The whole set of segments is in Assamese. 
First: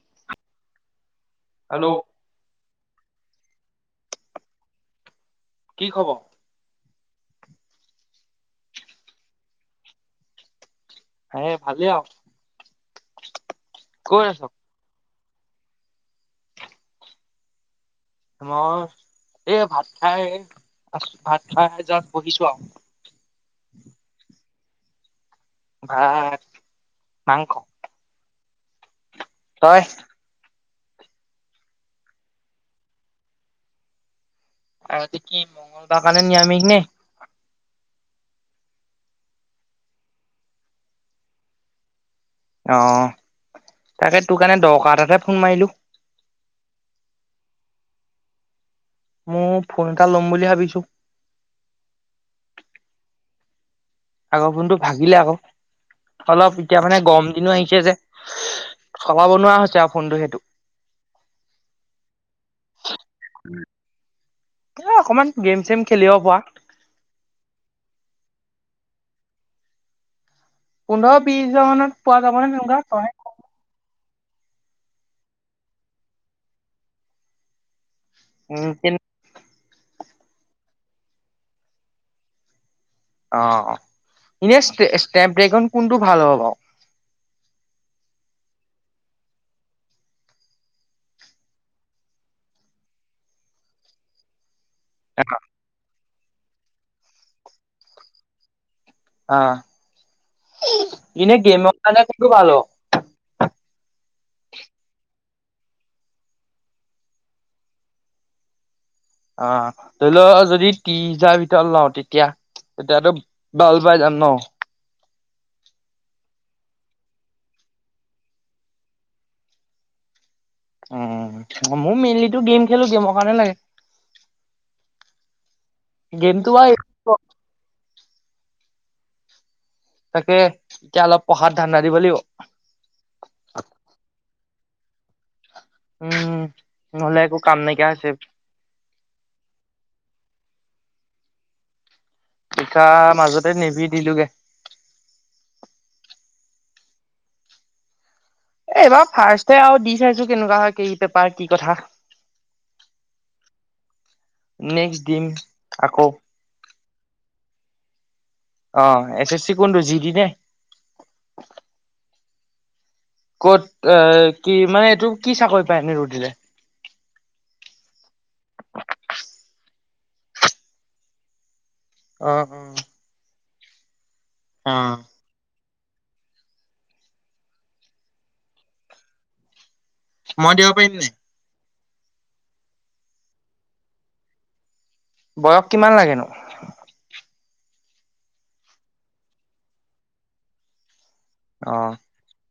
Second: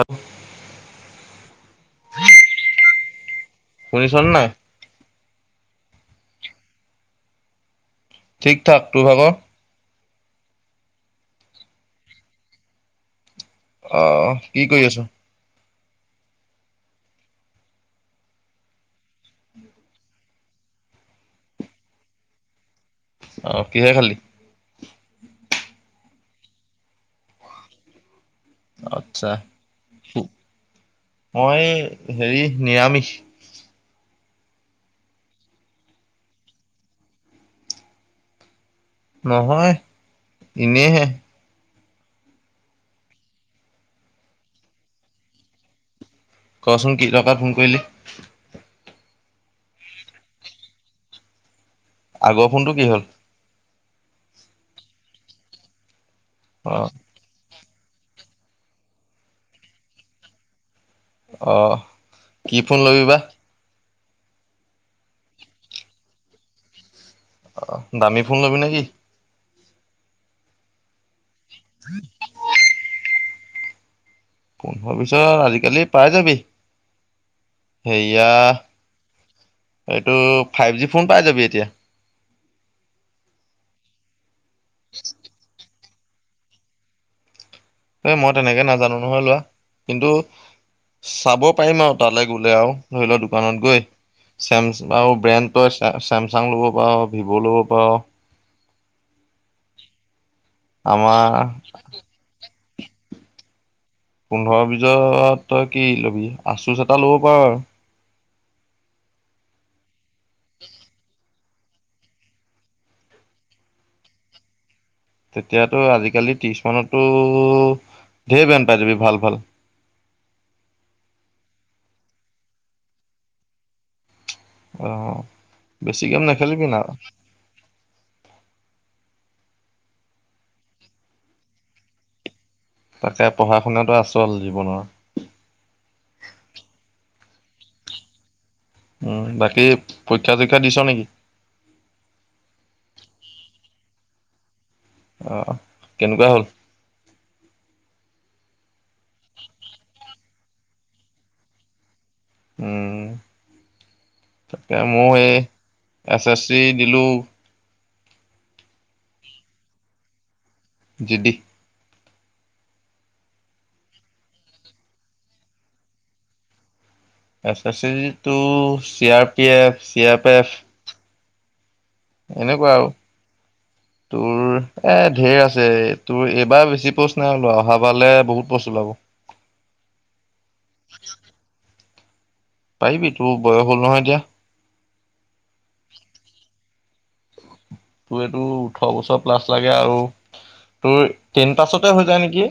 অ [inaudible] হেল্ল' শুনিছন নাই কি খবৰ ঠিক ঠাক তোৰ ভাগ হ ভালেই আহ অ কি কৰি আছ মই এই ভাত খাই ভাত খাই জাচ বহিছো আৰু অহ কিহে খালি? ভাত মাংস অ [inaudible] আচ্ছা তই মই হেৰি নিৰামিষ অ আজি কি মংগল বাৰ কাৰণে নিৰামিষ নে? নহয় এনেহে অ তাকে তোৰ কাৰণে দৰকাৰটাতেে ফোন মাৰিলো কচোন কি দৰকাৰট ফোন কৰিলি। মোৰ ফোন এটা ল'ম বুলি ভাবিছো আগৰ ফোনটো কি হ'ল আগৰ ফোনটো ভাগিলে আকৌ অলপ এতিয়া অহ মানে গৰম দিনো আহিছে যে চলাব নোৱাৰ হৈছে আৰু ফোনটো সেইটো আহ কি ফোন লবি বা এ অকমান গেম চেম খেলিব পৰা অ দামী ফোন ল'বি নেকি? পোন্ধৰ ত্ৰিছ হাজাৰ মানত পোৱা যাব নে তেনেকুৱা? হয়। পোন্ধৰ বিশত আজিকালি পাই যাবি। সেয়া উম, তেন- এইটো, ফাইভ জি ফোন পাই যাবি এতিয়া। অ'! অ'! অ'! [unintelligible] ড্ৰেগন। কোনটো ভাল হ'ব বাৰু? এ, মই তেনেকে নাজানো নহয় লোৱা। কিন্তু, চাব পাৰিম আৰু তালৈ গ'লে আৰু ধৰি লোৱা দোকানত গৈ। চেমচং ব্ৰেণ্ডটো চাই আছে। চেমচাং ল'ব পাওঁ, ভিভ' ল'ব পাওঁ। অ'! [unintelligible] আমাৰ ইনে গেম কাৰনে কোনটো ভাল হ'ব? পোন্ধৰ বিশত তই কি লবি? আচুচ এটা ল'ব পাৰ আৰু। অ'! ধৰি লওঁ যদি ত্ৰিছ হজাৰ ভিতৰত লওঁ। তেতিয়া, তেতিয়াতো [unintelligible] যাম ন'। তেতিয়াতো আজিকালি, ত্ৰিছ মানতো ধেৰ ব্ৰেণ্ড পাই যাবি। ভাল, ভাল। উম, মই মেইনলিটো গেম খেলোঁ। গেমৰ কাৰণে লাগে। অ'! বেছি গেম গেমটো নেখেলিবি আৰু না। তাকে, এতিয়া অলপ পঢ়াত ধান্দা দিব লাগিব। তাকে পঢ়া শুনাতটো আচল জীৱনৰ। উম, নহ'লে একো কাম নাইকিয়া হৈছে। উম, বাকী পৰীক্ষা চৰীক্ষা দিছা নেকি? নিশা মাজতে নেভি দিলোগে। অ'! কেনেকুৱা হ'ল? এইবাৰ ফাৰ্ষ্টে আৰু দি চাইছোঁ কেনেকুৱা হয়, কি পেপাৰ, কি কথা। উম, তাকে নেক্সট মই দিম। সেই আকৌ এছ এছ চি দিলোঁ। অ'! এছ এছ চি কোনটো যি দি নে? যিদি। ক'ত এ, কি মানে, এইটো কি চাকৰি পায়? এনেই আৰু দিলে! এছ এছ চিটো C R P F C app F. অ এনেকুৱা অ'। আৰু তোৰ এ, অ', ধেৰ আছে। তোৰ এইবাৰ বেছি পষ্ট নাই ওলোৱা। অহা বাৰলে বহুত পোষ্ট ওলাব। মই দিব পাৰিম নি? পাৰিবি তোৰ বয়স হ'ল নহয় এতিয়া। বয়স কিমান লাগেনো? তোৰটো ওঠৰ বছৰ প্লাছ লাগে আৰু তোৰ টেন পাছতে অ', হৈ যায় নেকি!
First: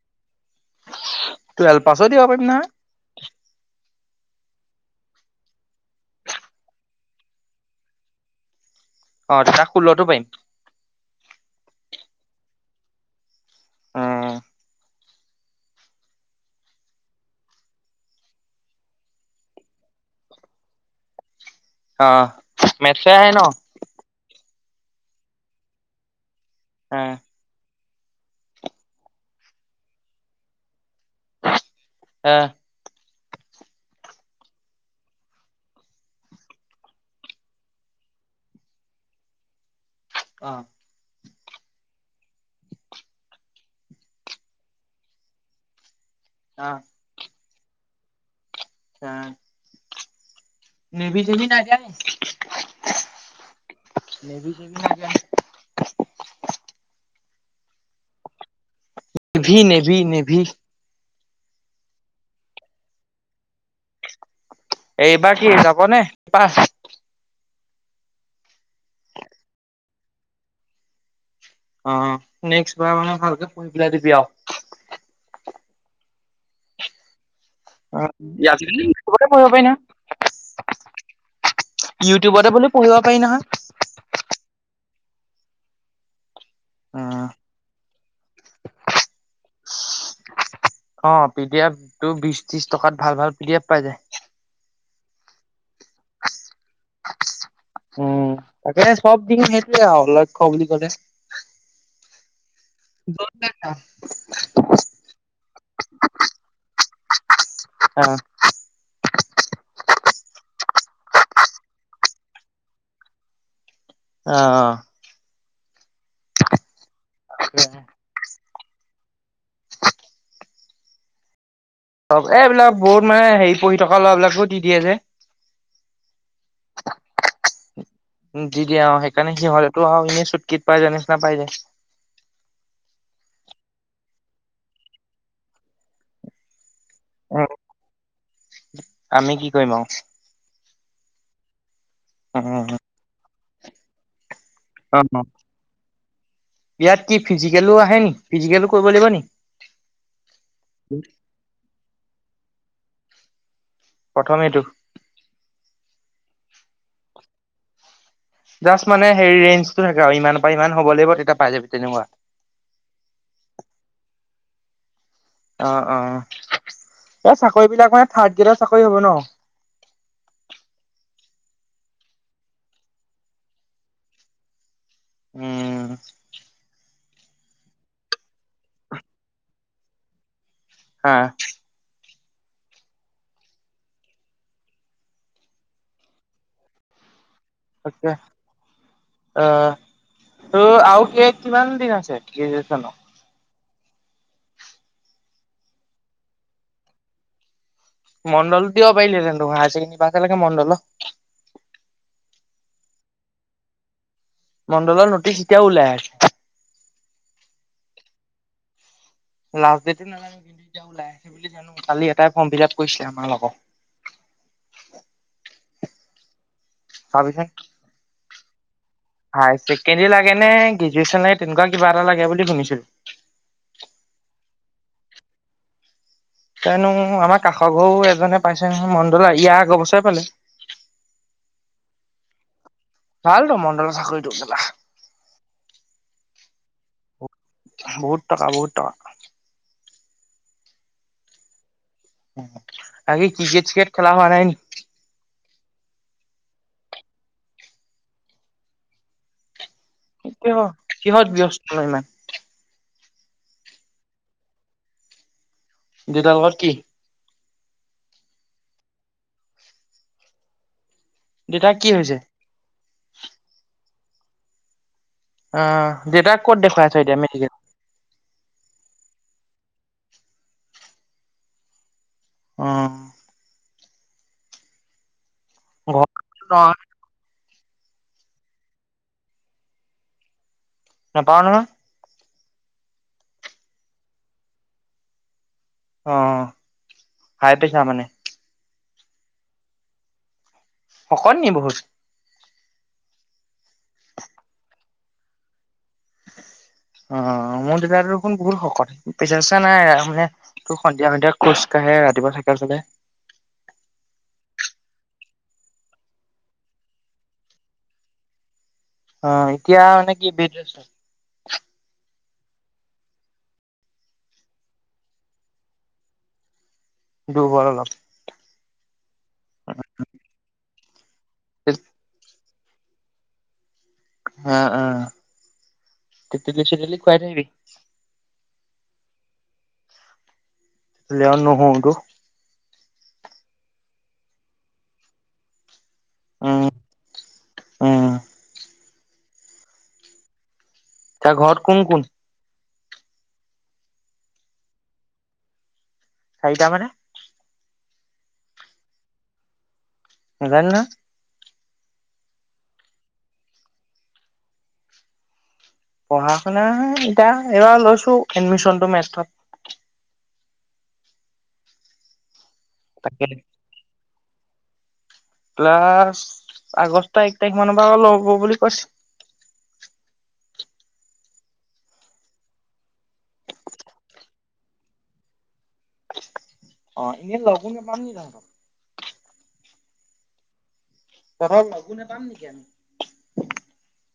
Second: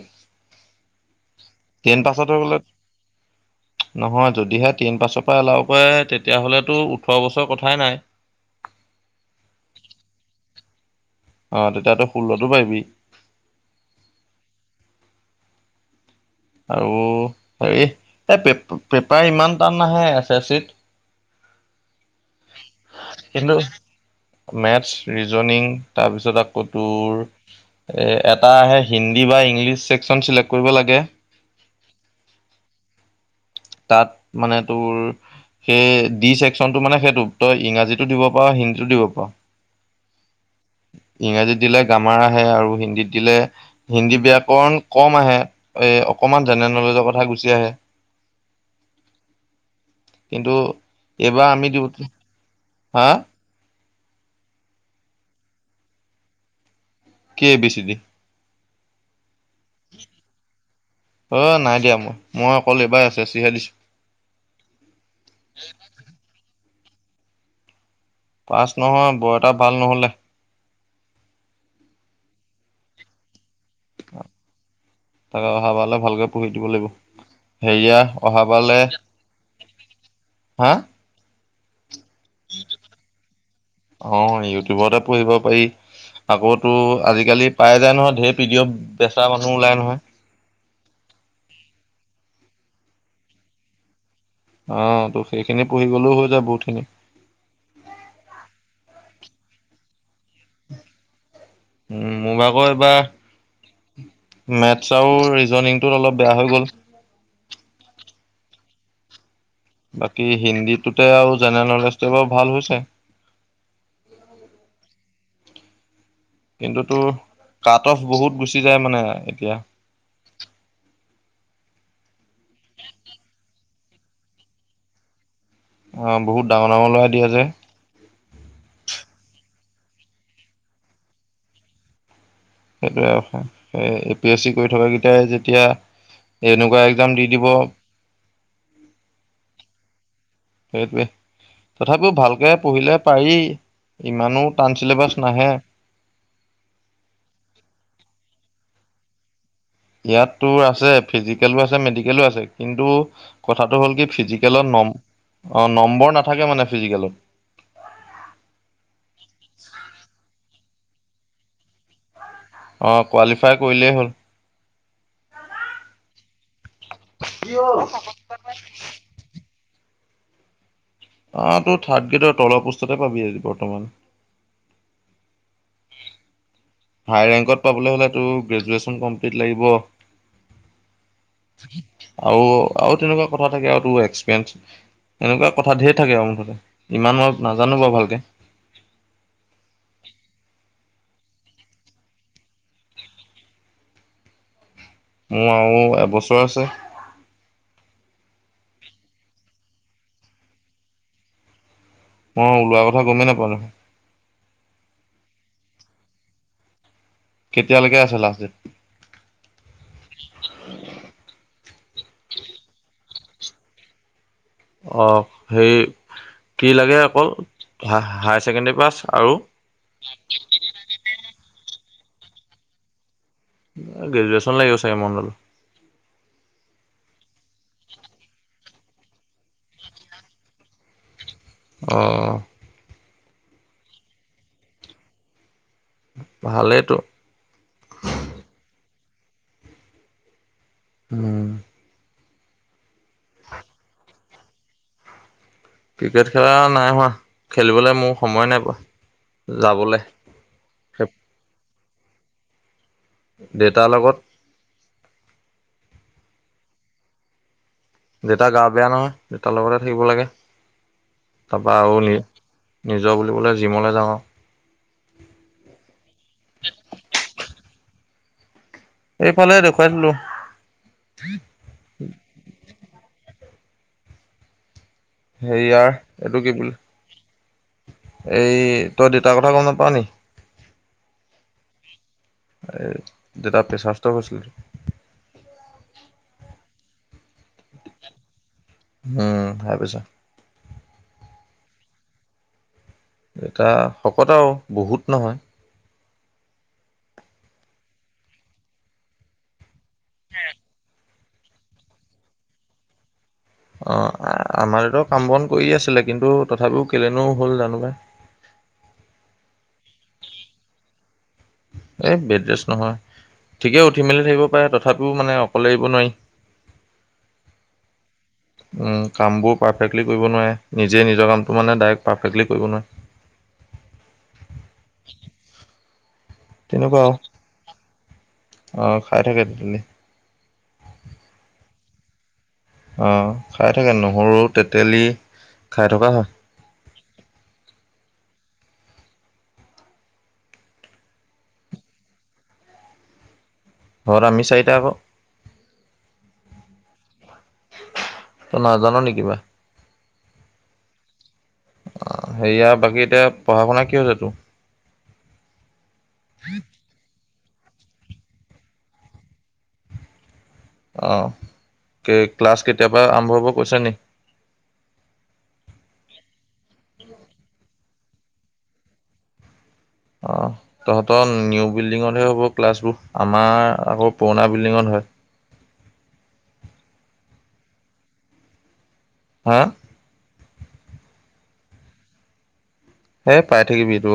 টুৱেলভ পাছো টেন দিব পাছতে পাৰিম হ'লে নহয়। নহয়, যদিহে টেন পাছৰ পৰা এলাও কৰে, তেতিয়াহলেতো ওঠৰ বছৰ কথাই নাই। অ তেতিয়া ষোল্লতো পাৰিম। অ, তেতিয়াটো ষোল্লটো পাৰিবি। উম আৰু হেৰি এই পে পেপাৰ ইমান টান নাহে এছ এছ চিত। অ, মেটছে আহে ন? কিন্তু মেথছ, ৰিজনিং তাৰপিছত আ কৌ অ তোৰ এটা আহে হিন্দী বা ইংলিছ ছেকচন চিলেক্ট কৰিব লাগে। আ। তাত মানে তোৰ সেই ডি চেকচনটো মানে সেইটো তই ইংৰাজীতো দিব পাৰ হিন্দীটো দিব পাৰ। অ ইংৰাজীত দিলে গ্ৰামাৰ আহে আৰু হিন্দীত দিলে হিন্দী ব্যাকৰণ কম আহে। এ অকমান জেনেৰেল নলেজৰ কথা গুচি আহে। চ কিন্তু এইবাৰ আমি নি? দিওঁ। হা [unintelligible] কি ভাবিছিলি? Navy, navy, navy. অ, নাই দিয়া মই। মই অকল এইবাৰ এছ এছ চিহে দিছো। এইবাৰ কি যাব নে তপা? [inaudible] পাচ নহয় বৰ এটা ভাল নহলে। অ নেক্সট বাৰ মানে ভালক ক পেলাই দিবি তাকে আৰু অহাবাৰলে ভালকে পঢ়ি দিব লাগিব। হেৰিয়া অহাবাৰলে হা [unintelligible] ইউটিউবতে বুলি পঢ়িব পাৰি নহয়। অ ইউটিউবতে পঢ়িব পাৰি। আকৌ তোৰ অ আজিকালি পায় যায় নহয় ঢেৰ ভি। বেচা মানুহ ওলাই নহয়। অ পি ডি এফ টো বিশ ত্ৰিশ টকাত ভাল ভাল পি ডি এফ পাই যায়। অ ত' সেইখিনি পঢ়ি গ'লেও হৈ যায় বহুত। উম তাকে চবদিন কে আৰু। খ বুলি বুলি ক উম মোৰ ভাগত পা মেথছ আৰু ৰিজনিংটো অলপ বেয়া হৈ গ'ল। অ', বাকী হিন্দীটোতে আৰু জেনেৰেল নলেজটো বাৰু ভাল হৈছে। অ, অ। কিন্তু তটো কাট অফ বহুত। গুচি যায় মানে এতিয়া। চব এইবিলাক বহুত মানে হেৰি পঢ়ি থকা ল'ৰাবলাকো দি দিয়ে যে। আহ বহুত ডাঙৰ ডাঙৰ লৰাাই দিয়া যে। তো এনেই চুটকত পাই যায় নিচিনা পাই যায়। সেইটোে এ পি এছ চি কৰি থকা কেইটাই যেতিয়া এনেকুৱা? এক্জাম দি উ দিব আমি কি কৰিম আৰু। সেইটোৱে? তথাপিও ভালকে উম পঢ়িলে পাৰি। ইমানো? তান চিলেবাছ অ', নাহে। ইয়াত কি ফিজিকেলো আহে নেকি ফিজিকেলো কৰিব লাগিব নেকি? ইয়াততো আছে ফিজিকেলো আছে মেডিকেলো আছে কিন্তু। কথাটো হ'ল কি প্ৰথম এইটো ফিজিকেলত নম অ নম্বৰ ন। থাকে মানে ফিজিকেলত। জাষ্ট মানে হেৰি ৰেঞ্জটো থাকে আৰু ইমান পাই ইমান হ'ব লাগিব তেতিয়া পাই যাবি তেনেকুৱা? অ কোৱালিফাই কৰিলেই হ'ল। অ অ এ চাকৰি বিলাক মানে থাৰ্ড গ্ৰেডৰ চাকৰি হ'ব ন। আহ তো থাৰ্ড গ্ৰেডৰ তলৰ পোষ্ট্ততে পাবি বৰ্তমান। উম ভাই ৰেকত পাবলে টোৰ গেজৱেনচত লাগিব। হা আৰু আৰু তেনেকুৱা কথা থাকে আৰু এক্সপিৰিয়েঞ্চ এনেকুৱা কথা ঢেৰ থাকে আৰু মুঠতে ইমান। নাজানো বাৰু অকে ভালকে আহ ত আৰু কি কিমান দিন আছে কিজছনো? মোৰ আৰু এবছৰ আছে। মণ্ডলো দিব পাৰিলেহেনো হায়াৰ চছেকেণ্ডী পাছকে মণ্ডল। মই ওলোৱা কথা গমেই নাপাল নহয়। মণ্ডলৰ নটিচ এতিয়া ওলাই আছে। কেতিয়ালৈকে আছে লাষ্ট ডেট। লাষ্ট ডেটে নহলেমি কিন্ত যাও লাই বুলি জানো। কালি এটাই ফৰ্ম ফিল আপ কৰিছিলে আমাৰ লগত। অ সে কি লাগে অকল হাই। চেণ্ডী পাছ। আৰু হায় ছেকেণ্ডাৰী লাগে গ্ৰেজুৱেচন লাগে তেনেকুৱা? ভা়া লাগে বুলি শুনিছিলো! গ্ৰেজুেচন লাগিব চাগে মণ্ডল কিয়নো আমাৰ কাষৰ ঘৰু এজনে পাইছে নহয় মণ্ডল ইয়াৰ আগ বছৰে পালে । অ ভাল টো মণ্ডল চাকৰিটো কেলা‌ । ভালেই তো বহুত টকা বহুত টকা উম উ বাকী ক্ৰিকেট চিকেট খেলা হয়? নাই ক্ৰিকেট খেলা নাই হোৱা খেলিবলে মোৰ সময় নাই পোৱা যাবলৈ কিহ কিহত ব্যস্ত, নমান [unintelligible] দেউতা লগত দেউতা ঘৰ কি? দেউতা গা বেয়া নহয়, দেউতাৰ লগতে থাকিব লাগে । দেউতাৰ তাৰপা কি আৰু হৈছে? নি নিজৰ বুলিবোলে জিমলে যাওঁ [unintelligible] আহ দেউতাক ক'ত দেখুৱাই আছ এতিয়া মেডিকেল? এইফালে দেখুৱাই দিলো । অ হেৰিয়াৰ ঘৰত এইটো কি বুলি, নহয় এই তই দেউতাৰ কথা গম নাপাওঁ নি? নাপাওঁ নহয় । দেউতা পেচাৰ ষ্টক হৈছিল। অ হাই পেছাৰ মানে? উম হাই পেছাৰ। শকত নি বহুত? উম [unintelligible] দেউতা শকত আও বহুত । নহয় অ মোৰ দেউতা দেখোন বহুত শকত পেচা চেচা নাই মানে তোৰ সন্ধিয়া সন্ধিয়া খোজ কাঢ়ে ৰাতিপুৱা চাইকেল চলাই। অ আমাৰতো কাম বন কৰিয়ে আছিলে কিন্তু তথাপিও কেলেনো হ'ল জানো পাই? অ এতিয়া মানে কি বেদ ৰেষ্ট। বেড ৰেষ্ট নহয় ঠিকেই উঠি মেলি থাকিব পাৰে তথাপিও মানে অকলে এৰি নোৱাৰি দুৰ্বল অলপ । উম কাম বোৰ পাৰফেক্টলি কৰিব নোৱাৰে । নিজে নিজ নিজৰ কামটো মানে দাইৰেক্ট পাৰফেক্টলি কৰিব ন আহ আহ তেতেলী চেতেলী তেনেকুৱা আৰু খোৱাই থাকিবি, অ খাই থাকা তেতিয়া লে লোৱা নহল তো অ খাই থাকে নহৰু তেতেলী খাই থকা হয় উম, উম, এতিয়া ঘৰত কোন কোন ঘৰত আমি চাৰিটা ক চাৰিটা মানে তই নাজান নে কিবা নেজানো নয় অ সেয়া বাকী এতিয়া পঢ়া শুনা কি হব তোৰ পঢ়া শুনা এতিয়া হেয়া লৈছো এডমিছন টো মেছথত অ কেক ক্লাছ কেতিয়া পা তাকে আৰম্ভ হব কৈছে নি ক্লাছ আগষ্ট এক তাৰিখ মানৰ পৰা লব বুলি কৈছে অ তহঁতৰ নিউ বিল্ডিঙতহে হ'ব ক্লাছবোৰ আমাৰ আকৌ পুৰণা বিল্ডিঙত হয় অ এনেই লগো নাপাম নি তহতক হা তহতক লগো নেপাম নেকি আমি হে পাই থাকিবি তো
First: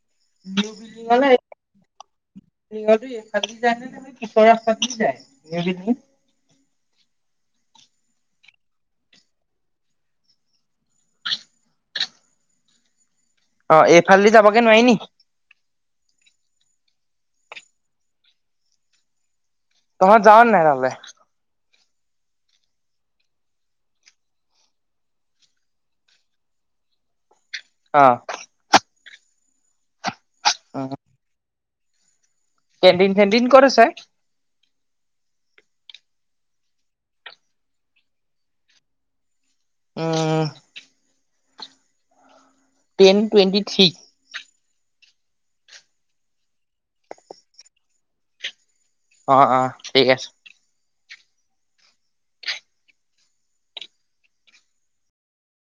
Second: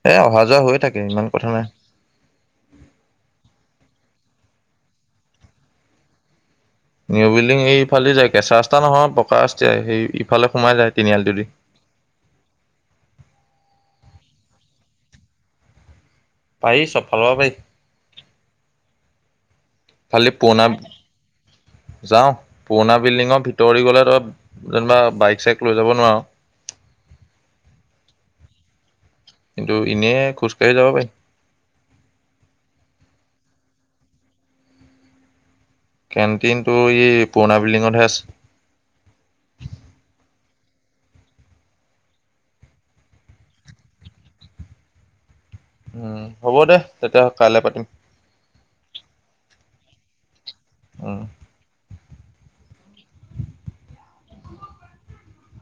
নিউ বিল্ডিঙৰ [unintelligible] এইফালেদি যায় নে কেনেকে পিছৰ ৰাস্তাইদি যায় নিও বিল্ডিংত নিউ বিল্ডিং এই ইফালে যায় কেঁচা ৰাস্তা নহয় পকা ৰাস্তাই সেই ইফালে সোমাই যায় তিনিআলিটোদি অ এইফালেদি যাবাগে নোৱাৰি নি পাই চবফালে পাই তহত যাৱ নাই তালে যাও পুৰণা বিল্ডিঙৰ ভিতৰদি গ'লে তই যেনিবা বাইক চাইক লৈ যাব নোৱাৰ অ কিন্তু এনেই খুজকাঢ়ি যাব পাই কেন্টিন চেণ্টিন কত আছে কেণ্টিনটো ই পুৰণা বিল্ডিঙতহে আছে উম টেন টুৱেণ্টি থ্ৰী উম হ'ব দে তেতিয়ালে কাইলৈ পাতিম অ অ ঠিক আছে উম